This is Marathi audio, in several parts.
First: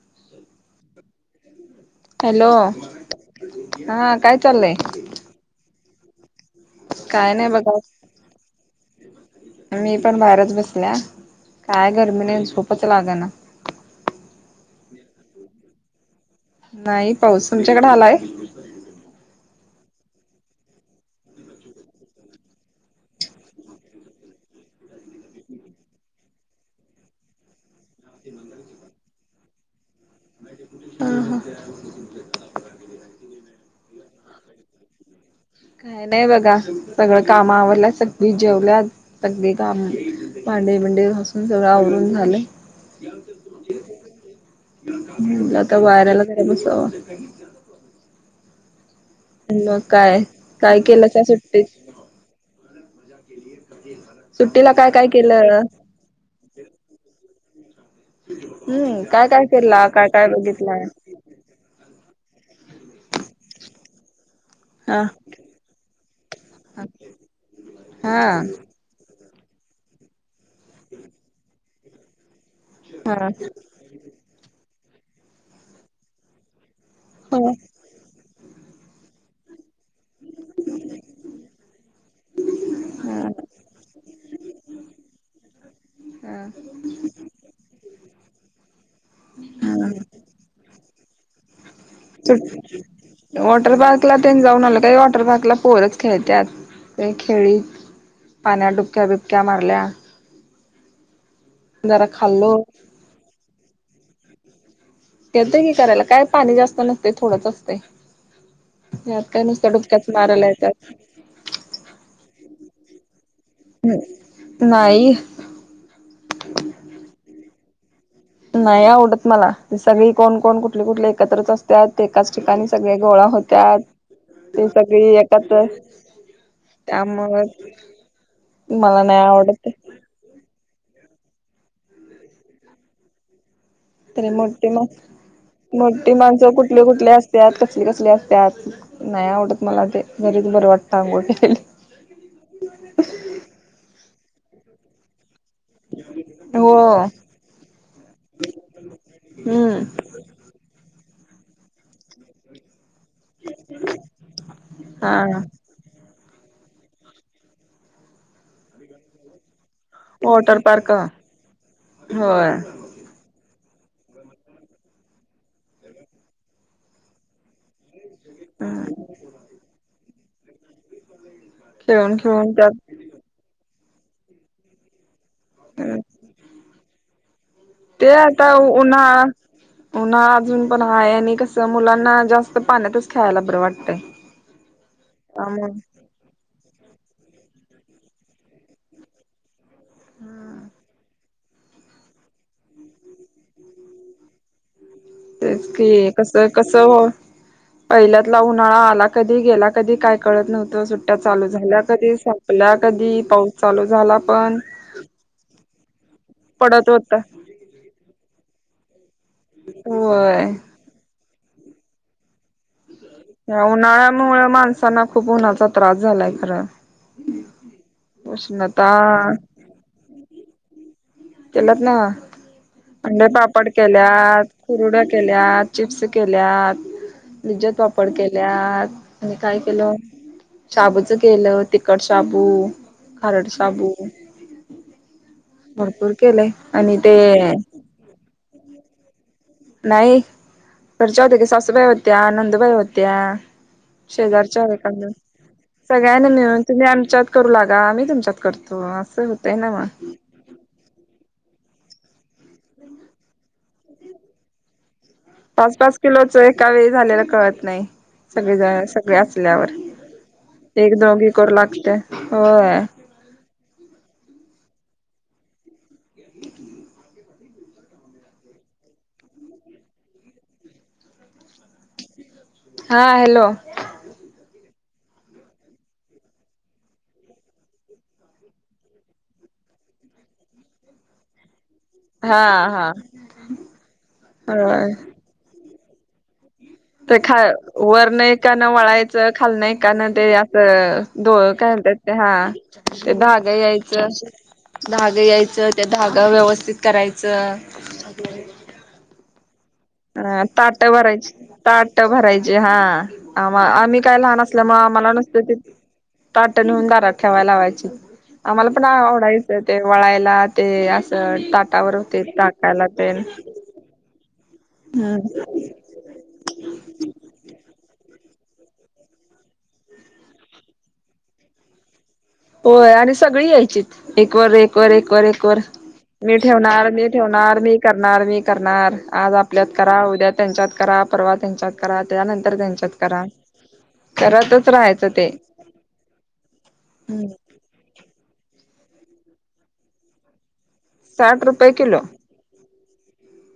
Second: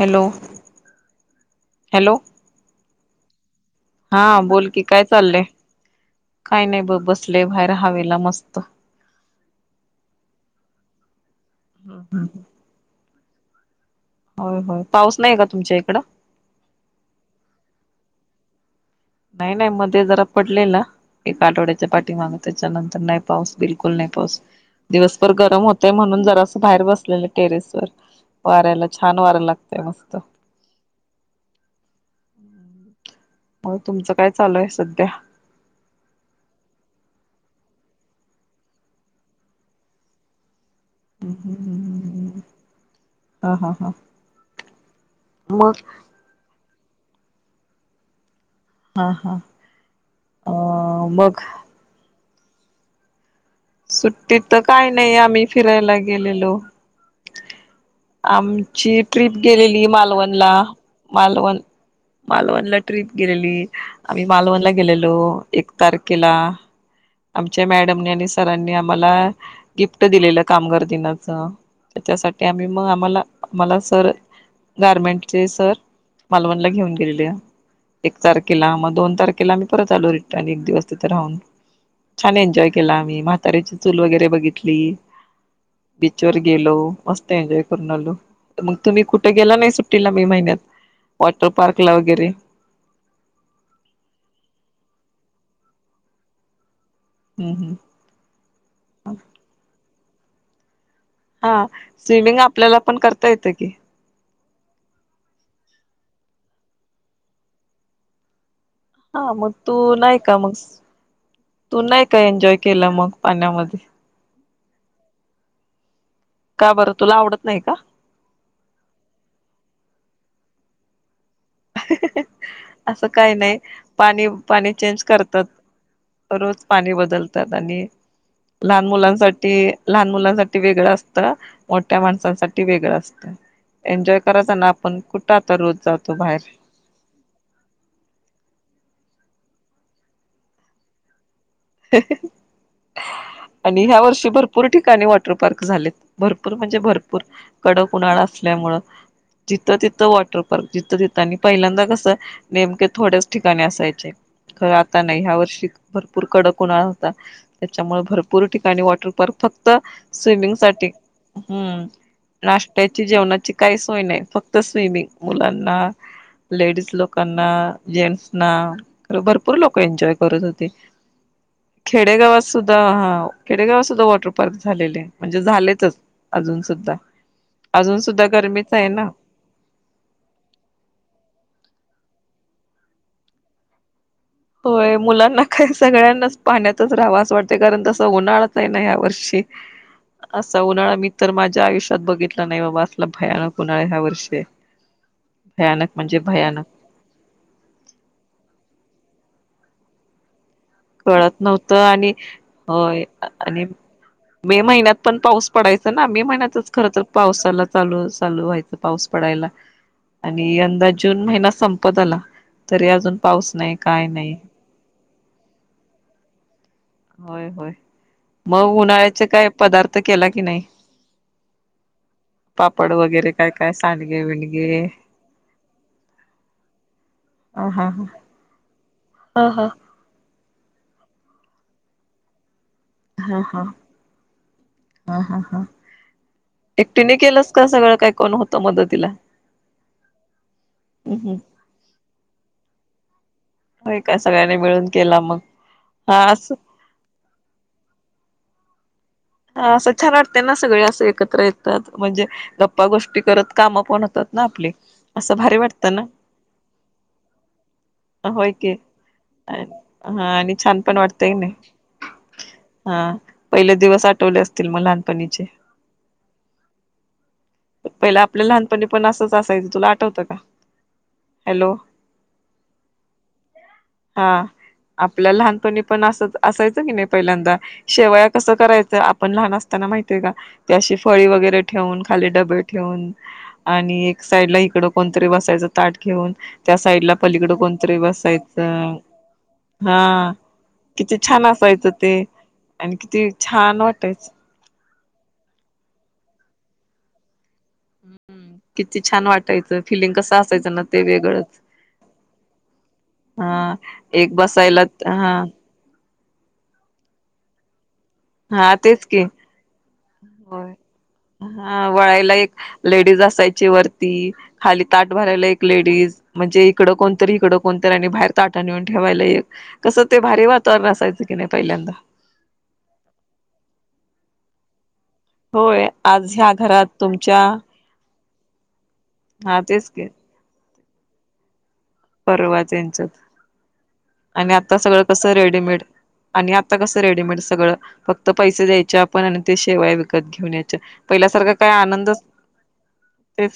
[inaudible] हॅलो -हॅलो हा काय चाललंय बोलकी काय चाललंय? काही नाही ब काय बसले नाही बाहेर बघा हवेला मस्त मी पण बाहेरच [inaudible] बसल्या काय गरमी न नाही झोपच लागना होय -होय पाऊस नाही का तुमच्या इकडं नाही पाऊस तुमच्याकडे आलाय [inaudible] नाही- नाही मध्ये जरा पडलेला एका आठवड्याच्या पाठीमाग त्यांच्या नंतर नाही पाऊस बिलकुल नाही पाऊस दिवसभर गरम होतय म्हणून जरास असं बाहेर बसलेलं टेरेस वर वाऱ्याला छान वारायला लागतय मस्त हो ह [inaudible] मग तुमचं काय चालूय सध्या काय नाही बघा सगळं काम आवडलं सगळी जेवल्या [inaudible] सगळी काम भांडे बंडेसून सगळं आवरून झाले हा हा हा मला मग तर वयरला का बस हा हा मग काय अ काय केलं त्या मग सुट्टीत सुट्टी तर सुट्टीला काय काही काय नाही आम्ही केलं फिरायला गेलेलो आमची हम्म काय ट्रिप काय गेलेली केला काय काय मालवणला बघितलाय मालवण मालवणला ट्रिप गेलेली आम्ही मालवणला हा गेलेलो एक तारखेला आमच्या मॅडमनी आणि हा सरांनी आम्हाला गिफ्ट दिले कामगार दिनाच्या र्त्या आम्ही मग आम्हाला हा आम्हाला सर गारमेंट चे सर मालवणला घेऊन ग हो एक तारखेला मग दोन तारखेला आम्ही परत आलो रिटर्न एक दिवस तिथे राहून छान एन्जॉय केला आम्ही हा म्हातार्याची चूल वगैरे बघितली बीच वर गेलो मस्त एन्जॉय करून आलो मग तुम्ही कुठे गेला नाही सुट्टीला मे महिन्यात वॉटर पार्कला वगैरे वॉटर पार्कला ते जाऊन आल का वॉटर पार्क आपला पोरच खेळतात ते हम्म हम्म खेळीत पाण्यात डुबक्या बिबक्या मारल्या हा जरा स्विमिंग खाल्लो आपल्याला पण करता येतं की येत की करायला काय पाणी जास्त नसते थोडंच असत हा मग तू नाही का मग तू नाही का एन्जॉय केलं मग पाण्यामध्ये नाही काय बरं तुला आवडत नाही का नाही आवडत मला सगळी कोण कोण कुठले कुठले एकत्रच असतात एकाच ठिकाणी सगळे असं गोळा काही नाही होत्याात पाणी ते पाणी चेंज सगळी करतात. एकत्र रोज पाणी बदलतात आणि त्यामुळं लहान मला नाही मुलांसाठी आवडत ते. लहान मुलांसाठी वेगळां अस मोठ्या माणसाांसाठी वेगळं असतं एन्जॉय तरी करायचा ना मोठी आपण कुठं आता रोज जातो बाहेर कुठले कुठले असत कसले कसले असत नाही आवडत मला ते घरीच बरं वाटतं आंघोठ्याला आणि ह्या वर्षी भरपूर ठिकाणी वाट पार्क झाले भरपूर हो म्हणजे भरपूर कडक उन्हाळा असल्यामु जिथं हम्म तिथं वॉटर पार्क जिथं तिथं पहिल्यांदा कसं नेमके थोड्याच ठिकाणी असायचे खरं आता नाही ह्या हा वर्षीर भरपूर कडक उनळा होता त्याच्यामुळे भरपूर ठिकाणी वॉटर पार्क फक्त स्विमिंग वॉटर पार्क साठी्म होय नाष्ट्याची जेवणाची काही सोय नाही फक्त स्विमिंग मुलांना लेडीज लोकांना जेंट्स ना हम्म. भरपूर लोक एन्जॉय करत होते खेळून खेडेगावात खेळून सुद्धा त्यात हा खेडेगावात सुद्धा वॉटर पार्क झालेले म्हणजे झालेचच अजून सुद्धा अजून ते सुद्धा आता गरमीच आहे उन्हा ना उन्हा अजून पण आहेा आणि कस मुला ना जास्त पाण्यातच ख्यायला बरं वाटतं होय मुलांना काय सगळ्यांनाच पाण्यात रावास वाटते कारण तस उन्हाळाच आहे ना या वर्षी असा उन्हाळा मी तर माझ्या आयुष्यात बघितलं नाही बाबा असला भयानक को उणाळ ह्या वर्षी तेच कि भयानक म्हणजे कस भयानक कस पहिल्यातला उन्हाळा आला कधी गेला कधी कायळत नव्हं कळत नव्हत आणि होय कधी पाऊस आणि चालू झाला पण मे महिन्यात पण पाऊस पडाय ना म्ही महिनतच खर पडत तर होता पावसाला चालूच चालू व्हायच पाऊस पडायला होय आणि यंदा जून महिना संपत आला तरी अजून पाऊस ह नाही काय नाही उन्हाळ्यामुळे माणसांना खूप उन्हाचा त्रास झालाय खरं होय होय मग उष्णता उन्हाळ्याचे काय पदार्थ केला की नाही केलात ना पापड अंडे वगैरे काय पापड काय सांडगे केल्यात विणगे कुरुड्या केल्यात चिप्स केल्यात ह भाजत हा ह पापड केल्यात आणि हा काय हा केलं शाबूच केलं तिखट शाबू हा खरड हा साबू भरपूर केलंय आणि ते एकटीने केलंस का सगळं काय कोण होतं मदतीला नाही घरच्या हम् होत्या की सासूबाई होत्या नंदबाई होत्या होय काय सगळ्यांनी शेजारच्या मिळून वकांून केला मग हा सगळ्यांना असं मिळून तुम्ही आमच्यात करू लागा आम्ही तुमच्यात करतो असं होतंय ना हा असं मग छान वाटतेय ना सगळे असं एकत्र आहेत म्हणजे गप्पा गोष्टी करत काम पण होतात ना आपली असं भारी पाच वाटतं पाच ना किलोच एका वेळी झालेला कळत नाही होय सगळे ज की सगळे असल्यावर हा आणि छान पण एक दोघी वाटतय नाही करू लागते होय हा पहिले दिवस आठवले असतील मग लहानपणीचे पहिला आपल्या लहानपणी पण असंच असायचं तुला आठवतं का हॅलो हा हॅलो हा आपल्या लहानपणी पण अस असायचं की नाही पहिल्यांदा शेवया कसं करायचं आपण लहान असताना माहितय का ते अशी फळी वगैरे ठेऊून खाली हा डबे हा ठेऊून आणि एक साईड ला इकड कोणतरी बसायचं ताट घेऊन त्या साईडला तर ख पलीकडं कोणतरी वर नाही कान बसायचं वळायचं खाल नाही कान ते हा असं किती छान असायचं ते हा आणि ते किती दहा छान यायचं वाटायचं धागा यायचं त्या धागा व्यवस्थित करायचं हम्म किती छान वाटायचं फिलिंग अ कसं असायचं ताट ना ते भरायची वेगळंच ताट भरायचे हा आ हा आम्ही काय एक लहान असल्या मग बसायला आमला हा नसते ते ताटेेऊन दारात ठेवाय लावायची आम्हाला हा पण तेच की आवडायचं ते वळायला ते होय असं ताटावर होते टाकायला ते व खाली त भ हम्म लेज म्हणजे इडणत इडण बाहेर ताटा नेऊन ठेवायला एक कसं ते भारी वातावरण असायचं की नाही पहिल्यांदा होय आणि सगळी यायचीत एक वर एक वर एक वर एक वर होय आज मी ह्या घरात ठेवणार मी तुमच्या ठेवणार मी करणार मी करणार आज हा आपल्यात तेच करा की उद्या त्यांच्यात करा परवा त्यांच्यात करा त्यानंतर परवाच त्यांच्यात यांच्यात करा आणि करतच आता सगळं राहायचं कस ते रेडीमेड आणि आता कसं हम्म रेडीमेड सगळं फक्त तर पैसे द्यायचे आपण आणि ते शेवाय विकत घेऊन याच्या साठ पहिल्यासारखा काय रुपये किलो आनंदच ते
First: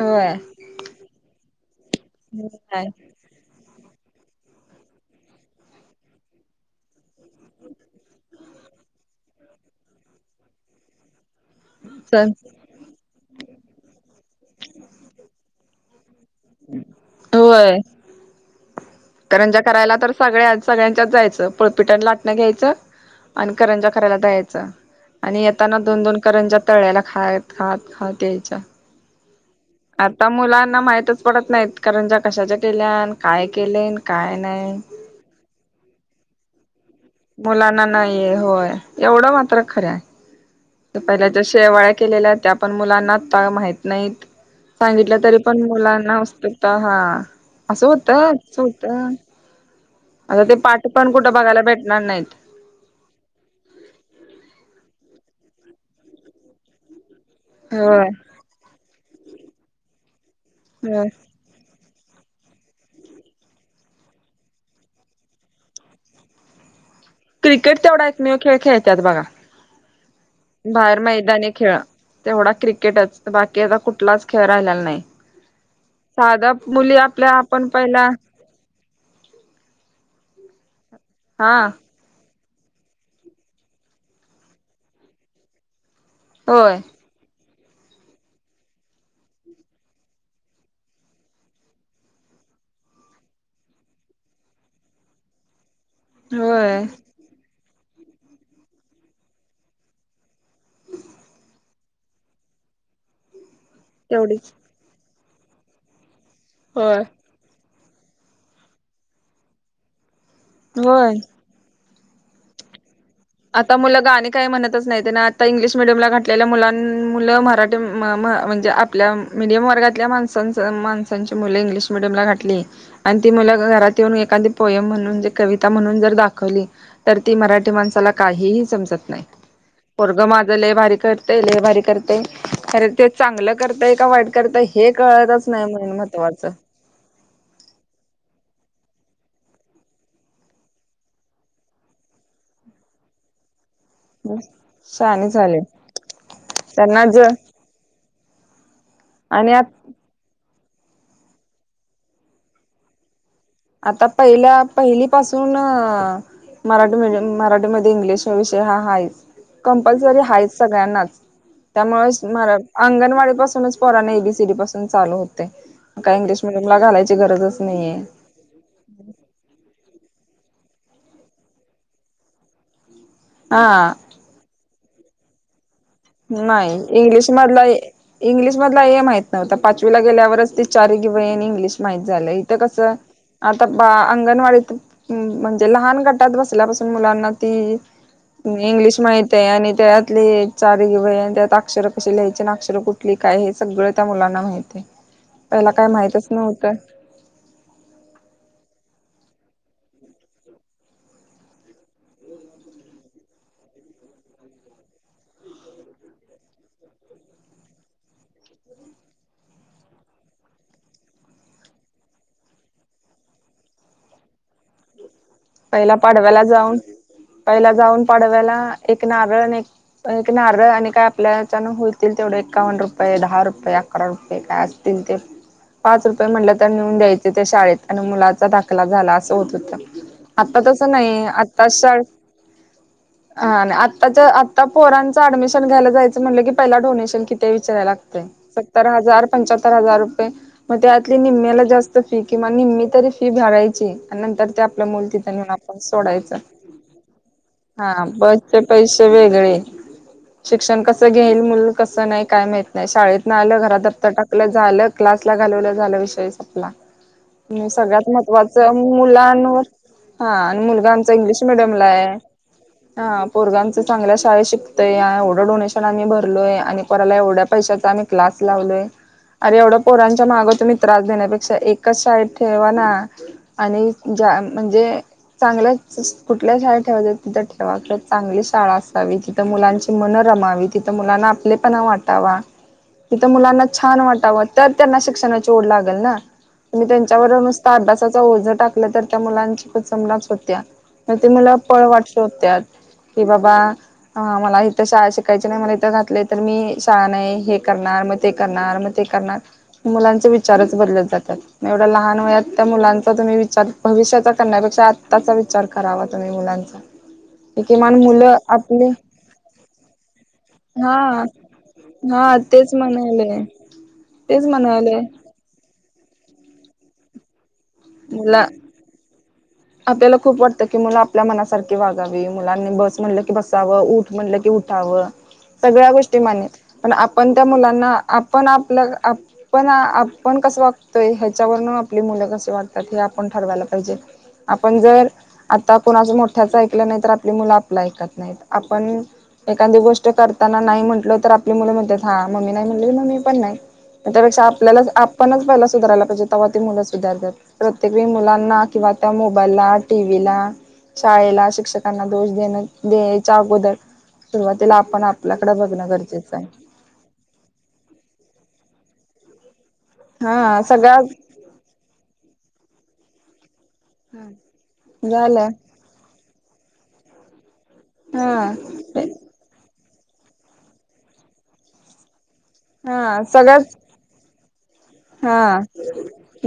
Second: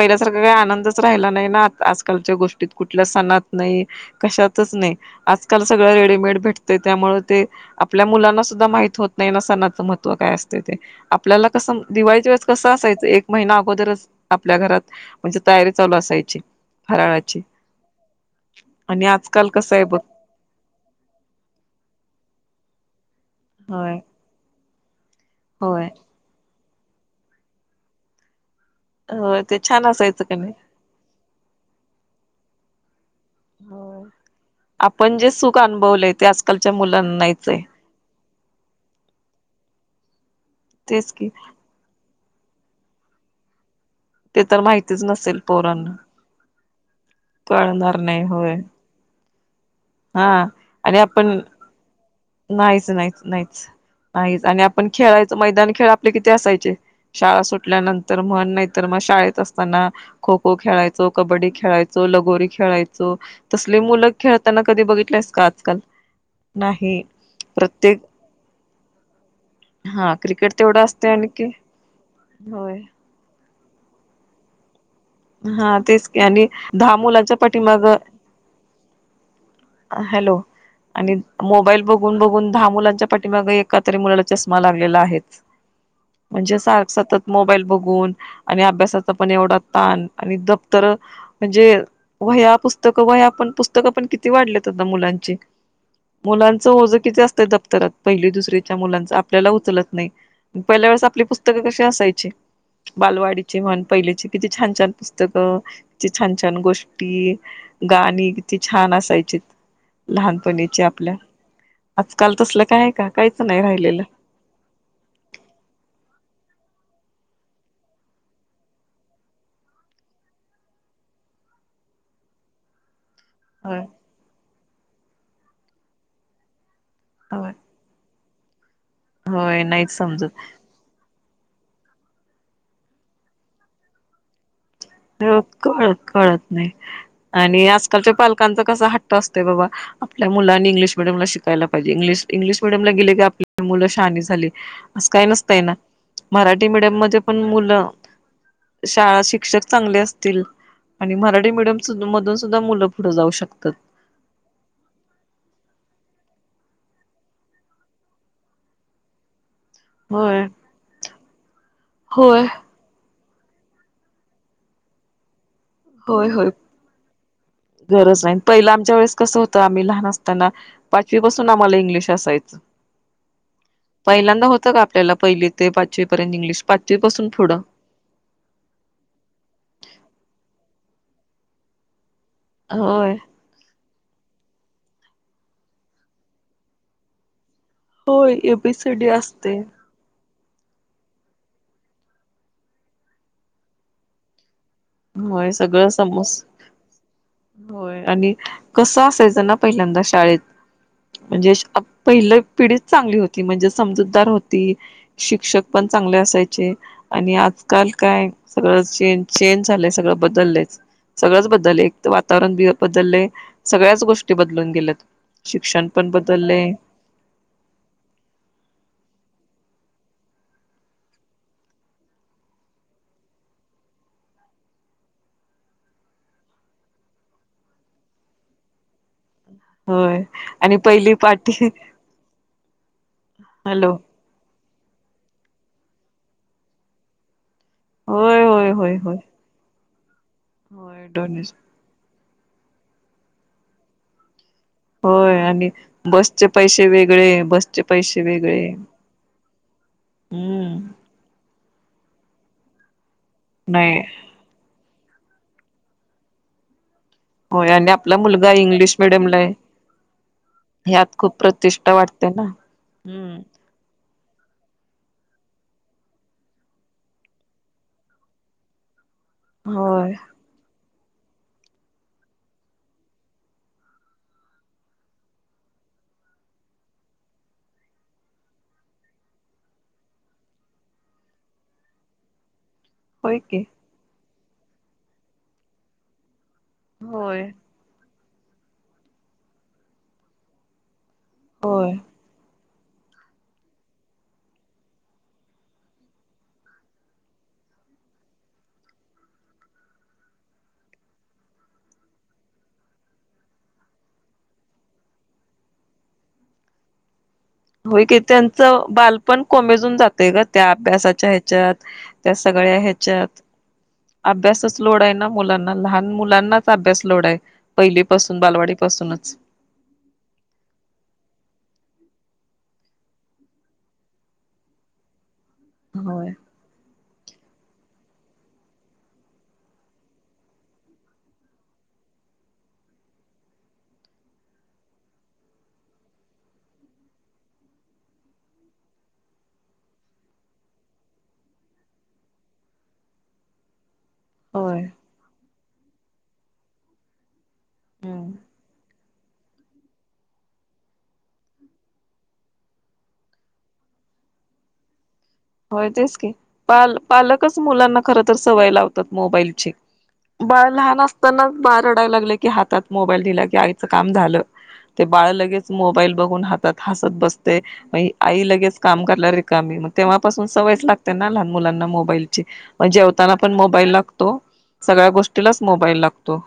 होय काही आनंदच राहिला नाही ना आजकालच्या गोष्टीत काय कुठल्या सणत नाही कशात आजकाल सगळ रेडीमेड भेटत त्यामुळे ते आपल्या मुलांना सुधा माहत नाही ह आपल्याला कसं दिवाळीच्या सण वेळेस कसं असायचं एक महिना अगोदरच आपल्या घरात म्हणजे तयारी चालू असायची राची होय आणि आजकाल करंजा कसं आहे करायला बघ तर सगळ्या सगळ्यांच्याच जायचं पुळपीटनी लाटणं घ्यायचं आणि करंजा होय करायला दयच आणि येताना होय दोन दोन करंजा तळ्याला खा खात खात यायच्या होय ते छान असायचं आता का नाही मुलांना माहितच पडत नाहीत कारण ज्या कशाच्या केल्या काय केले होय काय नाही आपण जे सुख अनुभवलंय ते आजकालच्या मुलांना नाहीच आहे मुलांना नाही होय एवढं मात्र खरं आहे तेच पहिल्या की जशेवाळ्या केलेल्या त्या आपण मुलांना माहित नाहीत ते तर माहितीच सांगितलं तरी नसेल पण पोरांना मुलांना असत हा असं कळणार होत नाही होय अस होत हा आणि आपण बघायला भेटणार नाहीत. नाहीच नाहीच नाहीच नाहीच आणि आपण खेळायचं. मैदान खेळ आपले किती असायचे. शाळा होय सुटल्यानंतर म्हण नाही तर मग शाळेत असताना खो खो होय. खेळायचो. कबड्डी खेळायचो. लगोरी खेळायचो. तसले मुलं खेळ त्यांना कधी बघितलंस का आजकाल? नाही. क्रिकेट प्रत्येक तेवढा एकमेव खेळ खेळतात बघा हा क्रिकेट तेवढं बाहेर असते आणि की मैदाने खेळ तेवढा होय क्रिकेटच बाकी आता कुठलाच खेळ राहिलेला नाही. हा तेच की आणि साधा दहा मुली आपल्या मुलांच्या आपण पाठीमाग पहिला हॅलो आणि हा मोबाईल बघून बघून दहा मुलांच्या पाठीमाग एका तरी मुलाला चष्मा लागलेला आहेच. म्हणजे होय सारखं सतत मोबाईल बघून आणि अभ्यासाचा पण एवढा ताण आणि दप्तर म्हणजे वह्या पुस्तक वह्या पण पुस्तक पण किती वाढले? मुलांची मुलांच होय ओझ किती असतय दप्तरात? पहिली, दुसरीच्या मुलांच आपल्याला उचलत नाही. पहिल्या वेळेस आपली पुस्तकं कशी असायची. बालवाडीची म्हण पहिलीची किती तेवढीच छान छान पुस्तकं किती छान छान होय. गोष्टी... गाणी किती छान असायचीत. लहानपणीची आपल्या होय. आजकाल तसल काय आहे का? काहीच नाही आता मुलं राहिलेलं गाणी काही म्हणतच नाही. आणि आता इंग्लिश मिडियमला घातलेल्या मुलां- मुलं मराठी म्हणजे आपल्या मिडीयम वर्गातील माणसांची मुले इंग्लिश मिडियमला घातली. आणि ती मुलं होय घरात येऊन एखादी पोयम म्हणून कविता म्हणून जर दाखवली. तर ती होय मराठी माणसाला काहीही समजत नाही. होय नाहीच पोरगं समजत माझ लई भारी कर लयभारी करतेय. खर ते चांगलं करताय का वाईट करताय हो कळत कळत नाही आणि आजकालच्या पालकांच कसा हट्ट असतोय बाबा आपल्या मुलांनी इंग्लिश मिडियमला शिकायला पाहिजे. इंग्लिश मिडयमला गेले की आप मुलं शहानी झाली. असं काही शहाणी झाले नसतय ना मराठी त्यांना मिडीयममध्ये ज पण मुलं शाळा आणि शिक्षक चांगले असतील आणि मराठी मिडियम मधून सुद्धा मुलं पुढे जाऊ शकत. आता पहिल्या पहिली पाासून मराठी मिडीयम मराठीमध्ये इंग्लिश हा विषय हा आहेच. कंपल्सरी होय आहेच सगळ्यांनाच होय त्यामुळे अंगणवाडी पासूनच पोरांना एबीसीडी पासून चालू होतेय. का होय इंग्लिश होय मिडीयमला घालायची गरजच नाहीये. गरज नाही पहिलं आमच्या वेळेस कसं होतं. आम्ही लहान असताना पाचवी पासून आम्हाला इंग्लिश असायचं. हा पहिल्यांदा होतं का आपल्याला पाहिलीत? नाही. इंग्लिश मधला इंग्लिश मधला ए माहित नव्हता. पाचवीला गेल्यावरच ति चार रेघी वही आणि इंग्लिश माहित झालय. इथ कसं होय आता बा अंगणवाडीत म्हणजे लहान गटात बसल्यापासून मुलांना ती होय इंग्लिश एबीसीडी माहित आहे असते आणि त्यातली चार रेघी वही आणि त्यात अक्षरं कशी लिहायची आणि अक्षरं कुठली काय हे सगळं त्या मुलांना माहीत आहे. होय पहिला काय सगळं माहितच समजत. नव्हतं. होय आणि कस पहिल्यांदा शाळेत म्हणजे पहिली पिढी चांगली होती. म्हणजे समजूतदार होती. शिक्षक पण चांगले असायचे आणि आजकाल काय सगळं चेंज चेंज झालय. सगळं बदलयच. सगळंच बदललंय. एक तर वातावरण बदलले. सगळ्याच गोष्टी बदलून गेल्यात शिक्षण पहिला पण पाडव्याला बदललंय जाऊन पहिला जाऊन पाडव्याला एक नारळ आणि एक एक नारळ आणि काय आपल्याच्यान होतील तेवढे एकावन्न रुपये, दहा रुपये, अकरा रुपये काय असतील पाच रुपये म्हटले तर नेऊन द्यायचे ते शाळेत आणि मुलाचा दाखला झाला. अस होत होतं. होय त आणि पहिली नाही आ पाटी हॅलो आ पोरांचं अडमिशन घ्यायला जायचं म्हटलं की पहि डोशन कि ते विचारयला लागते होय होय सत्तर होय होय हजार पंच्याहत्तर हजार रुपये मग होय त्यातली डोनेशन निम्म्याला जास्त फ किंवा निममी तरी फी भरायची आणि नंतर ते आपलं मुल तिथ होय आणि आपण सोडायचं बसचे पैसे वेगळे बसचे हा पैसे बसचे वेगळे पैसे वेगळे शिक्षण हम्म कसं घेईल मुल कस नाही काय माहत नाही शाळेत नाही आलं घरात नाही दप्त टाकलं झालं क्लासला घालवलं झाला विषय सपला होय आणि सगळ्यात आपला मुलगा महत्त्वाच इंग्लिश मिडियमला आहे. मुलांवर हा आणि मुलगा आम ह्यात खूप इंग्लिश मिीडियम ला प्रतिष्ठा आहे वाटते ना. हा हम्म पोरग चांगल्या शाळ शिकतय एवढं डोनेशन आम्ही भरलोय आणि पराला एवढ्या पैशाचा आम्ही क्लास लावलोय अरेवढं होय पोरांच्या माग तुम्ही त्रास देण्यापेक्षा एकच साईड ठेवाना आणि ज म्हणजे चांगल्याच कुठल्या शाळेत ठेवायच तिथं ठेवा किं चांगली शाळा असावी तिथं मुलांची मनत रमावी तिथं मुलांना आपले पणा वाटावा तिथं होय की मुलांना छान वाटावं तर त्यांना शिक्षणाची ओढ लागेल ना तुम्ही त्यांच्यावर होय नुसता अभ्यासाचा ओझं टाकलं तर त्या मुलांची पचमनाच होत्या म ते मुला पळ होय. वाटत होतत कि बाबा हा मला इथं शाळा शिकायची नाही मला इथं घातलंय तर मी शाळा नाही हे करणार मग ते करणार मग ते मुलांचे विचारच बदलत जातात एवढ्या लहान वयात त्या मुलांचा तुम्ही विचार भविष्याचा करण्यापेक्षा आताचा विचार करावा तुम्ही मुलांचा किमान होय की मुलं आपले त्यांचं बालपण कोमेजून जातय ग त्या हा अभ्यासाच्या ह्याच्यात त्या हा तेच सगळ्या ह्याच्यात म्हणाले तेच अभ्यासच लोड म्हणाले. आहे ना मुलांना लहान मुलांनाच अभ्यास लोड आहे पहिली पाासून मुला बालवाडी पाासूनच आपल्याला खूप वाटतं की मुला आपल्या मनासारखी वागावी मु बा स गो होय पण त्या मुलांना आपण आपल्या आपण आपण कसं वागतोय ह्याच्यावरन आपली मु क वाटतात हे आपण ठरवायला पाहिजे आपण जर आता कोणाच, मोठ्याचं ऐकलं नाही, तर आपली मुलं आपलं ऐकत नाहीत. आपण एखादी गोष्ट करताना नाही म्हटलं? तर आपली मुलं म्हणतात. हा मम्मी नाही म्हटले म मी पण नाही. त्यापेक्षा आपल्याला होय. आपणच पहिला सुधारायला पाहिजे. तेव्हा ती मुलं सुधारतात प्रत्येक वेळी हम्म मुलांना किंवा त्या मोबाईलला, टीव्हीला शाळेला, शिक्षकांना दोष देण द्यायच्या अगोदर, सुरुवातीला आपण आपल्याकडे बघणं होय, तेच की गरजेचं आहे पाल पालकचं मुलांना खरं तर सवय लावतात मोबाईलची. हा बाळ लहान सगळ्यात असतानाचं बाळ रडायला लागले, की हातात मोबाईल दिला की काम झाल, ते बाळ झालं लगेच मोबाईल बघून हातात हसत बस ते हा आई लगेच काम करायला रिकामी, मग तेव्हापासून सवयच लागते, ना लहान मुलांना मोबाईल हा जेवताना पण सगळ्याच मोबाईल लागतो, सगळ्या हा गोष्टीलाच मोबाईल लागतो.